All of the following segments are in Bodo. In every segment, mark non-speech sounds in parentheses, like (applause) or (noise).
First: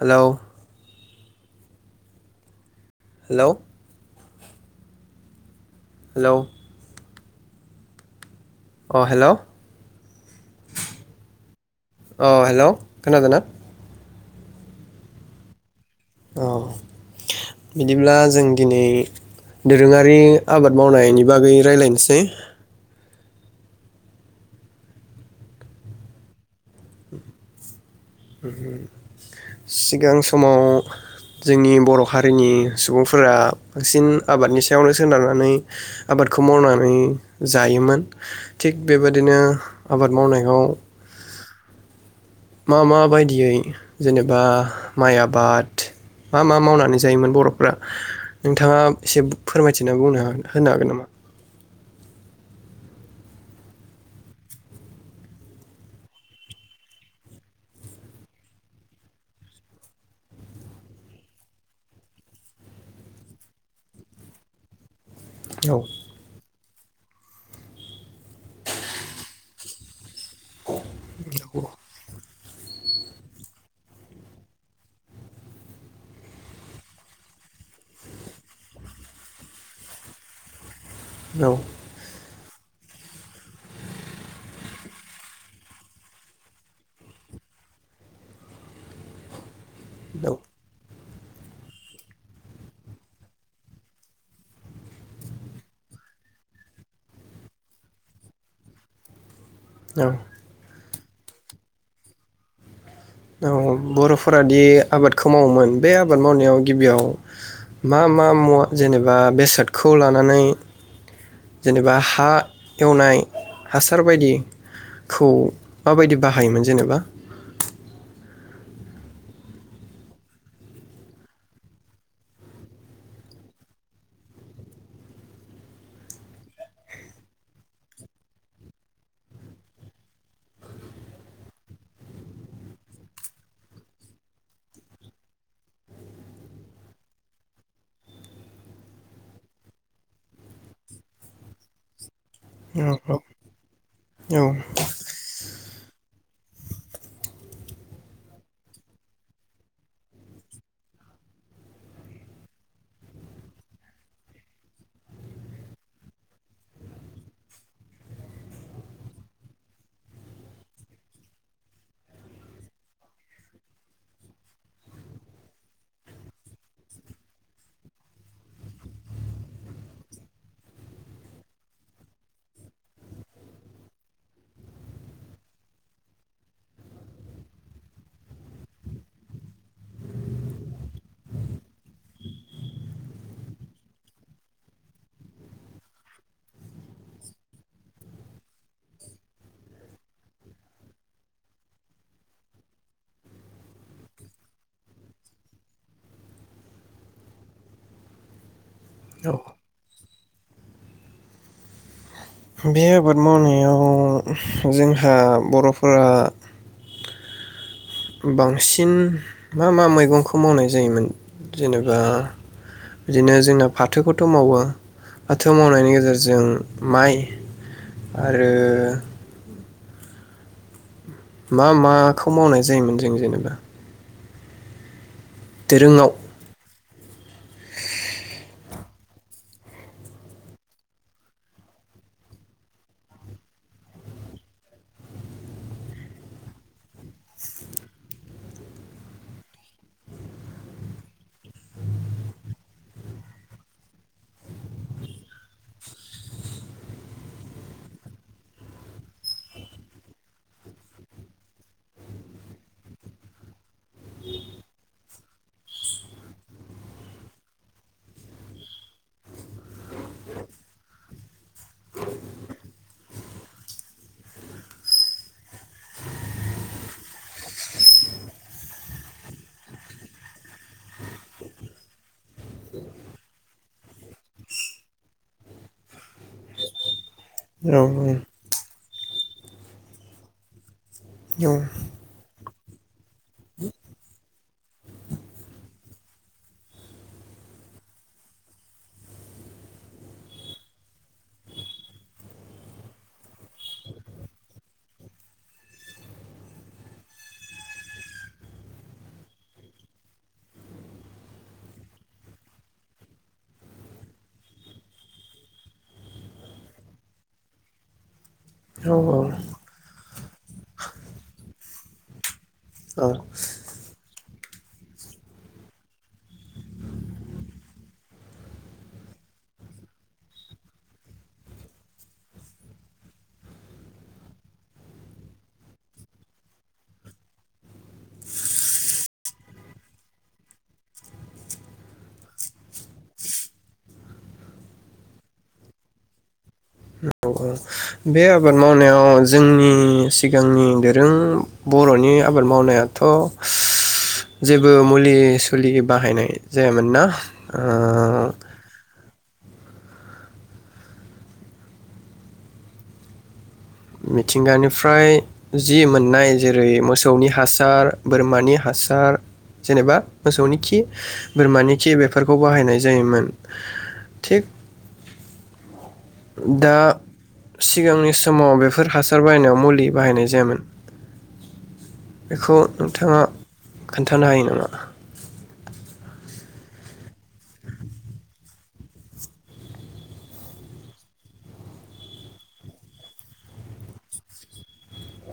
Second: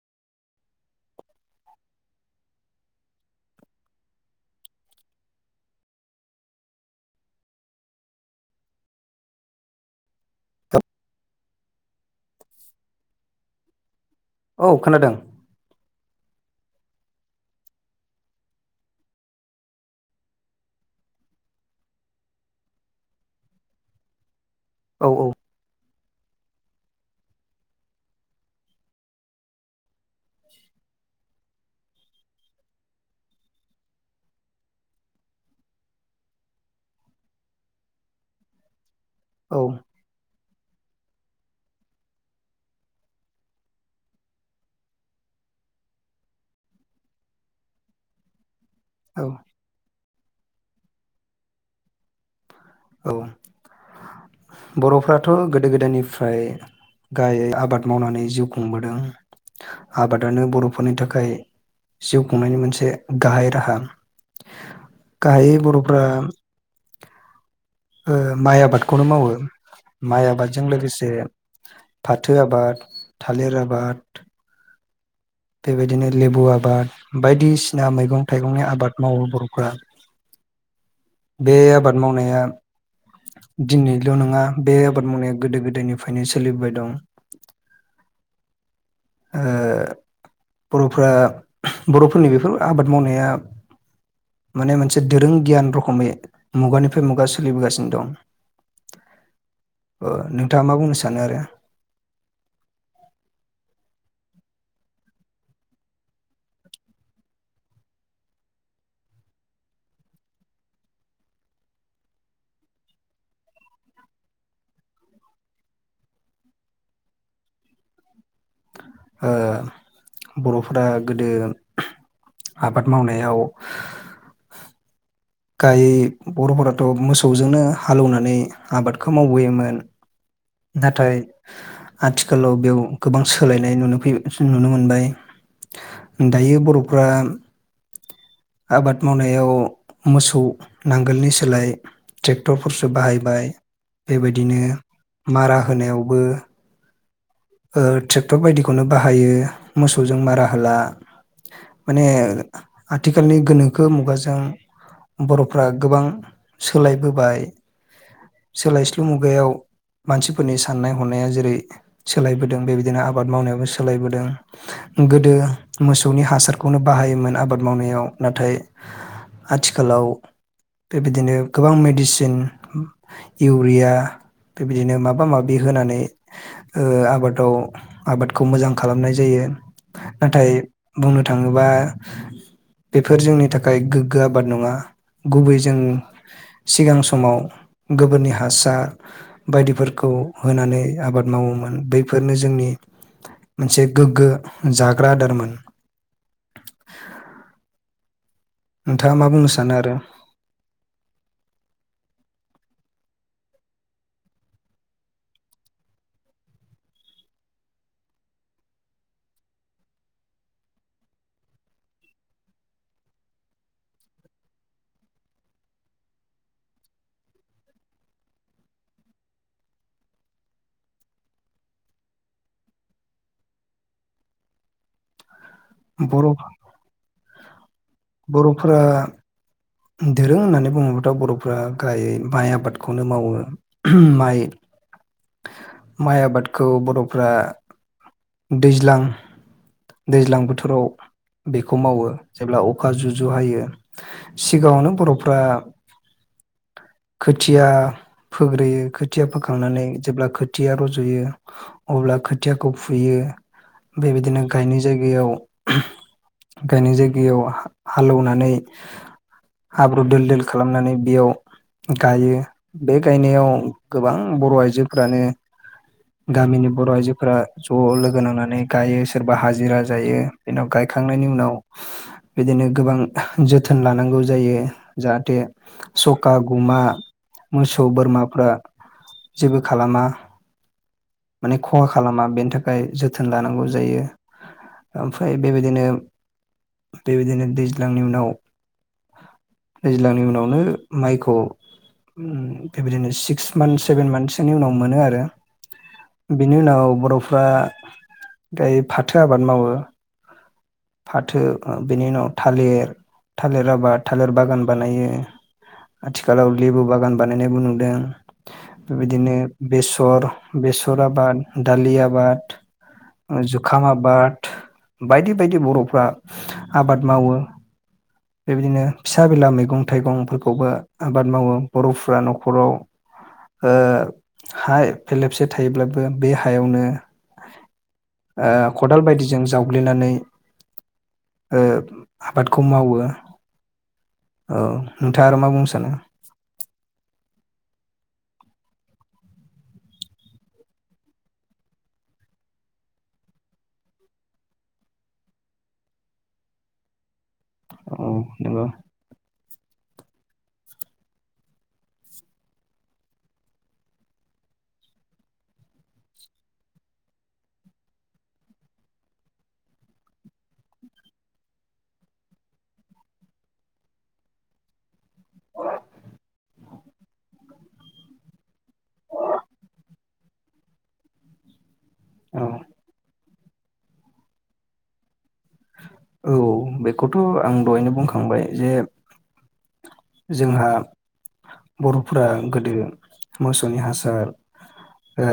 हेलौ हेलौ हेलौ अ हेल अ हेल खोनादोंना? औ खोनादों। औ बिदिब्ला जों दिनै दोरोङारि आबाद मावनायनि बागै रायलायनोसै। औ औ सिगां समाव जोंनि बर' हारिनि सुबुंफोरा बांसिन आबादनि सायावनो सोनारनानै आबादखौ मावनानै जायोमोन थिग बेबायादिनो औ आबाद मावनायखौ (inaudible) मा मा बायदियै जेनेबा माइ आबाद मा मा मावनानै जायोमोन बर फ्रा नोंथाङा एसे औ फोरमायथि नों बुंनो हागोन होनो हागोन नामा? औ बर' फोराथ' गोदो गोदायनिफ्राय गाहायै आबाद मावनानै जिउ खुंबोदों आबादानो बर' फोरनि थाखाय जिउ खुंनायनि मोनसे गाहाय राहा। गाहायै औ बर फ्रा ओ माइ आबादखौनो मावो माइ आबादजों लोगोसे फा फाथो आबाद थालिर आबाद बेबायदिनो लेबु आबाद बायदिसिना मैगं थायगंनि आबाद मावो बरफोरा बे औ आबाद मावनाया दिनैल' नङा बे आबाद मावनाया गोदो गोदायनिफ्रायनो सोलिबोबाय दं। ओ बर' फ्रा बरफोरनि बेफोर आबाद मावनाया माने मोनसे दोरों गियान रखोमै मुगानिफ्राय मुगा सोलिबोगासिनो दं। औ ओ नोंथाङा मा बुंनो सान सानो आरो? औ बर'फोरादि आबादखौ मावोमोन बे आबाद मावनायाव गिबियाव मा मा मुवा जेनेबा बेसादखौ लानानै जेनेबा हा एवनाय, हासार बायदिखौ माबायदि बाहायोमोन जेनेबा? ओ बर'फोरा गोदो आबाद मावनायाव गाय बरफोराथ मोसौजोंनो हालौवनानै आबादखौ मावबोयोमोन। नाथाय आथिखालाव बेयाव गोबां सोलायनाय नुनो फै नुनो मोनबाय। दायो बर'फ्रा आबाद मावनायाव मोसौ नांगोलनि सोलाय औ ट्रेक्टरफोरसो बाहायबाय औ बेबायदिनो मारा होनायावबो ओ ट्रेक्टर बायदिखौनो बाहायो मोसौजों मारा होला। माने आथिखालनि गोनोखो मुगाजों बर'फ्रा गोबां सोलायबोबाय सोलायस्लु मुगायाव मानसिफोरनि साननाय हनाया जेरै सोलायबोदों, बेबायदिनो आबाद मावनायावबो सोलायबोदों गोदो मोसौनि हासारखौनो बाहायोमोन आबाद मावनायाव। नाथाय आथिखालाव बेबायदिनो गोबां मेडिसिन, इउरिया बेबायदिनो माबा माबि होनानै ओ आबादाव आबादखौ मोजां खालामनाय जायो। नाथाय बुंनो थाङोबा बेफोर जोंनि थाखाय गोग्गो आबाद नङा, गुबै जों सिगां समाव गोबोरनि हासार बायदिफोरखौ होनानै आबाद मावोमोन। ओ बैफोरनो जोंनि मोनसे गोग्गो जाग्रा आदारमोन। नोंथाङा मा औ बुंनो सानो आरो? बे आबाद मावनायाव जोंहा बर'फोरा बांसिन मा मा मैगंखौ मावनाय जायोमोन? जेनेबा बिदिनो जोंना फाथोखौथ' मावो फाथो मावनायनि गेजेरजों माइ आरो मा माखौ मावनाय जायोमोन जों जेनेबा? दोरोङाव औ बर'फ बर'फोरा दोरों होननानै बुङोब्लाथ बर'फ्रा गाहायै माइ आबादखौनो मावो। माइ माइ आबादखौ बर'फ्रा दैज्लां दैज्लां बोथोराव बेखौ मावो जेब्ला अखा जु जु हायो। सिगाङावनो बर'फ्रा खोथिया फोग्रोयो, खोथिया फोखांनानै जेब्ला खोथिया रजयो अब्ला खोथियाखौ फुयो। बेबायदिनो गायनाय जायगायाव गायनाय जायगायाव हा-हालौवनानै हाब्रु दोल दोल खालामनानै बेयाव गायो बे गायनायाव गोबां बर' आइजोफ्रानो गामिनि बर‌' आइजोफोरा ज लोगो नांनानै गायो, सोरबा हाजिरा जायो। बेनाव गायखांनायनि उनाव बिदिनो गोबां जोथोन लानांगौ जायो जाहाथे सखा गुमा मोसौ बोरमाफ्रा जेबो खालामा औ माने खहा खालामा बेनि थाखाय जोथोन लानांगौ जायो। आमफ्राय बेबायदिनो बेबायदिनो दैज्लांनि उनाव दैज्लांनि उनावनो माइखौ बेबायदिनो सिक्स मान्थस सेभेन मान्थसोनि उनाव मोनो आरो। बेनि उनाव बर'फ्रा गाय फाथो आबाद मावो, फाथो बेनि उनाव थालिर थालिर आबाद थालिर बागान बानायो, आथिखालाव लेबु बागान बानायनायबो नुदों। औ बेबायदिनो बेसर बेसर आबाद, दालि आबाद, औ ओ जुखाम आबाद बायदि बायदि बर'फ्रा आबाद मावो। बेबायदिनो फिसा बिला मैगं थाइगंफोरखौबो आबाद मावो बर'फ्रा नखराव ओ हा फेरलेबसे थायोब्लाबो बे हायावनो ओ खदाल बायदिजों जावग्लिनानै ओ आबादखौ मावो। ओ नोंथाङा आरो मा बुंनो सानो? बे आबाद मावनायाव जोंनि सिगांनि दोरों बर'नि आबाद मावनायाथ' जेबो मुलि सुलि बाहायनाय जायामोन ना? ओ औ नंगौ मिथिंगानिफ्राय जि मोननाय जेरै मोसौनि हासार, बोरमानि हासार जेनेबा मोसौनि खि, बोरमानि खि बेफोरखौ बाहायनाय जायोमोन थिग दा सिगांनि समाव बेफोर हासार बायहायनायाव मुलि बाहायनाय जायामोन। औ बेखौ नोंथाङा खोनथानो हायो नामा? औ बेखौथ आं दहायनो बुंखांबाय जे जोंहा बर'फोरा गोदो मोसौनि हासार, ओ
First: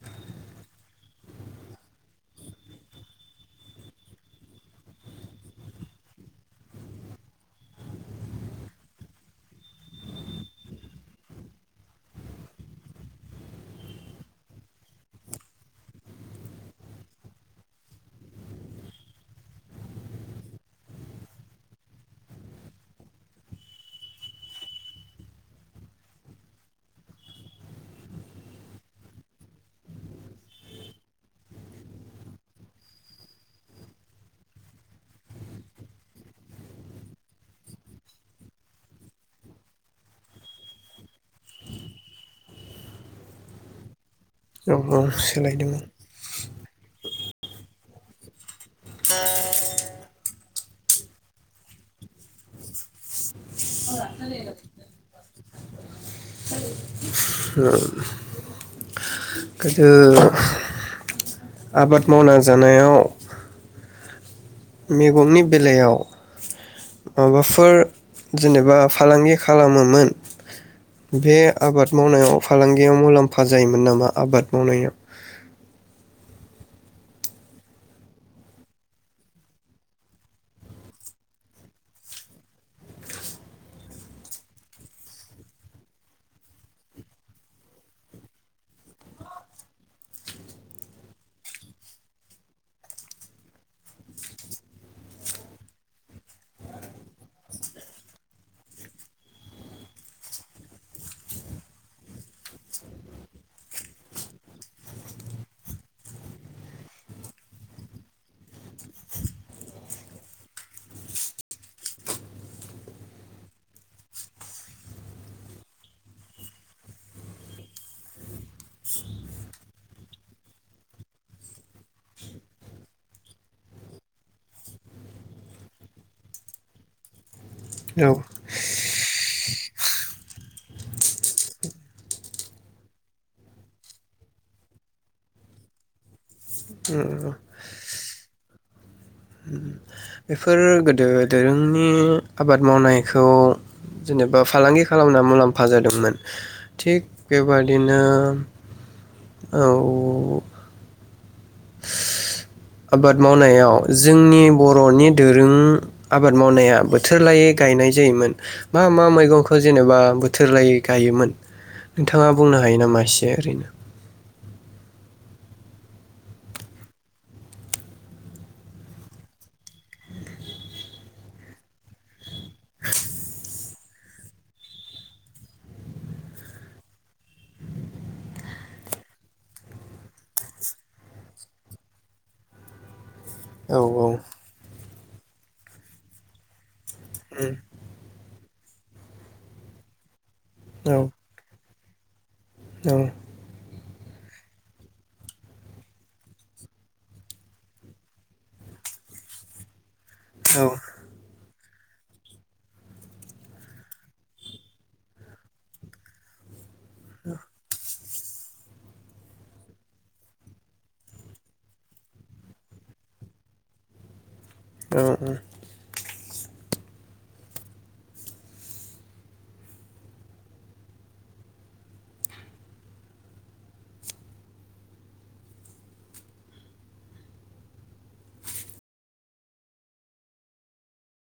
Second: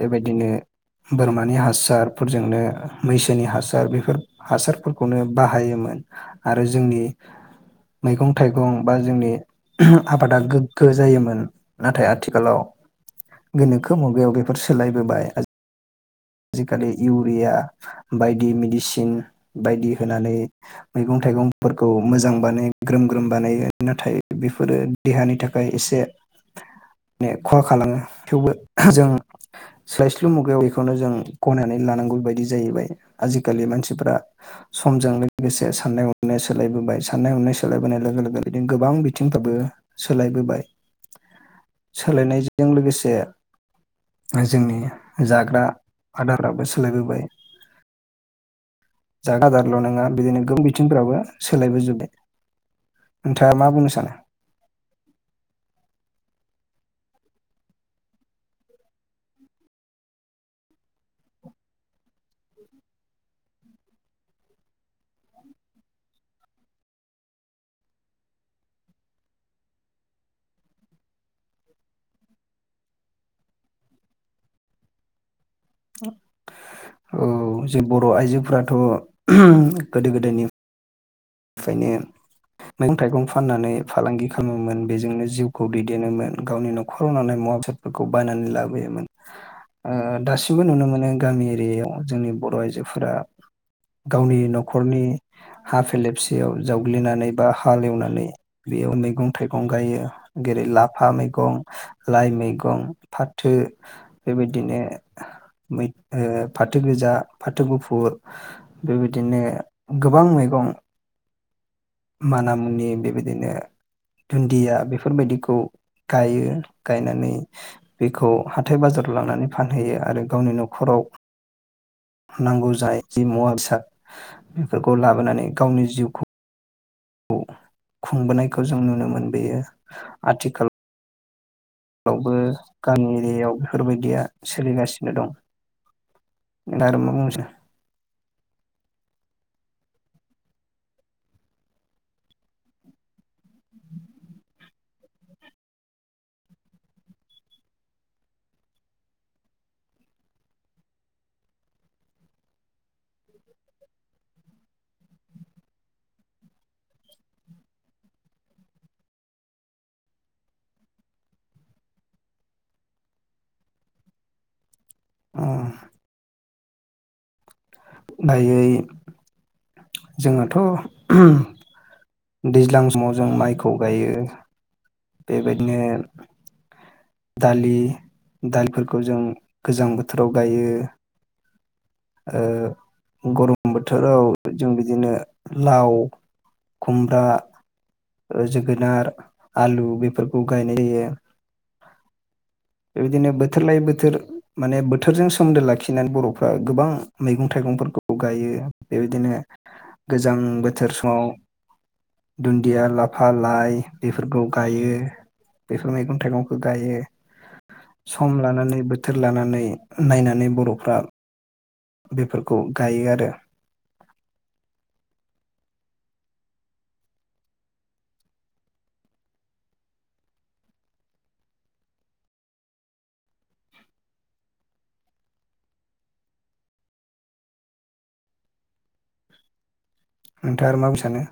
बेबायदिनो बोरमानि हासारफोरजोंनो मैसोनि हासार बेफोर हासारफोरखौनो बाहायोमोन आरो जोंनि मैगं थाइगं बा जोंनि आबादा गोग्गो जायोमोन। नाथाय आथिखालाव गोनोखो मुगायाव बेफोर सोलायबोबाय। आजिखालि इउरिया बायदि मेडिसिन बायदि होनानै मैगं थाइगंफोरखौ मोजां बानाय ग्रोम ग्रोम बानायो। नाथाय बेफोरो देहानि थाखाय एसे माने खहा खालामो थेवबो जों सोलायस्लु मुगायाव बेखौनो जों गनायनानै लानांगौ बायदि जाहैबाय आजि खालि मानसिफ्रा समजों लोगोसे साननाय हनाय सोलायबोबाय साननाय हनाय सोलायबोनाय लोगो-लोगो बिदिनो गोबां बिथिंफ्राबो सोलायबोबाय सोलायनायजों लोगोसे औ औ जोंनि जाग्रा सोलायदोंमोन आदाराबो सोलायबो बोबाय। जाग्रा आदारल' नङा बिदिनो गोबां बि बिथिंफ्राबो सोलायबोजोब्बाय। नोंथाङा मा बुंनो (unintelligible) सानो गोदो आबाद मावना जानायाव मैगंनि बेलायाव माबाफोर जेनेबा फालांगि खालामोमोन बे आबाद मावनायाव फालांगियाव मुलाम्फा जायोमोन नामा आबाद मावनायाव? औ जे बर' आइजोफोराथ' गोदो गोदायनि फ्रायनो मैगं थाइगं फाननानै फालांगि खालामोमोन बेजोंनो जिउखौ दैदेनोमोन गावनि नख'राव नांगौ मुवा बेसादफोरखौ बायनानै लाबोयोमोन ओ दासिमबो नुनो मोनो गामि एरियायाव जोंनि बर' आइजोफोरा गावनि नख'रनि हा फेलेबसे सेयाव जावग्लिनानै बा हालेवनानै बेयाव मैगं थाइगं गायो जेरै लाफा मैगं लाइ मैगं फाथो बेबायदिनो मैथ फाथो गोजा फाथो गुफुर बेबायदिनो गोबां मैगं। माना मुनि बेबायदिनो दुन्दिया बेफोरबायदिखौ गायो गायनानै बेखौ हाथाय बाजाराव लांनानै फानहैयो आरो गावनि नख'राव नांगौ जानाय जि मुवा बेसाद बेफोरखौ लाबोनानै गावनि जिउखौ खौ औ खुंबोनायखौ जों नुनो मोनबोयो। आथिखाल आवबो गामि एरियायाव बेफोर बायदिया सोलिगासिनो दं। नोंथाङा आरो मा उम। बुंसै बेफोर गोदो दोरोंनि आबाद मावनायखौ जेनेबा फालांगि खालामना मुलाम्फा जादोंमोन थिग बेबादिनो औ आबाद मावनायाव जोंनि बर'नि दोरों आबाद मावनाया बोथोर लायै गायनाय जायोमोन मा मा मैगंखौ जेनेबा बोथोर लायै गायोमोन नोंथाङा बुंनो हायो नामा एसे ओरैनो? अ। दायै जोङोथ' दैज्लां समाव जों माइखौ गायो। बेबायदिनो दालि दालिफोरखौ जों गोजां बोथोराव गायो। ओ गरम औ बोथोराव जों बिद बिदिनो लाव खुमब्रा जोगोनार आलु बेफोर खौ गायनाय जायो। औ बेबायदिनो बोथोर लायै बोथो थोर माने बोथोरजों सोमोन्दो लाखिनानै बर'फ्रा गोबां मैगं थाइगंफोरखौ गायो बेबायदिनो गोजां औ बोथोर समाव दुन्दिया लाफा लाइ बेफोरखौ गायो बेफोर मैगं थाइगंखौ गायो। सम लानानै बोथोर लानानै नायनानै बर'फ्रा बेफोरखौ गायो आरो। ओ ओम। नोंथाङा आरो मा बुंनो सानो?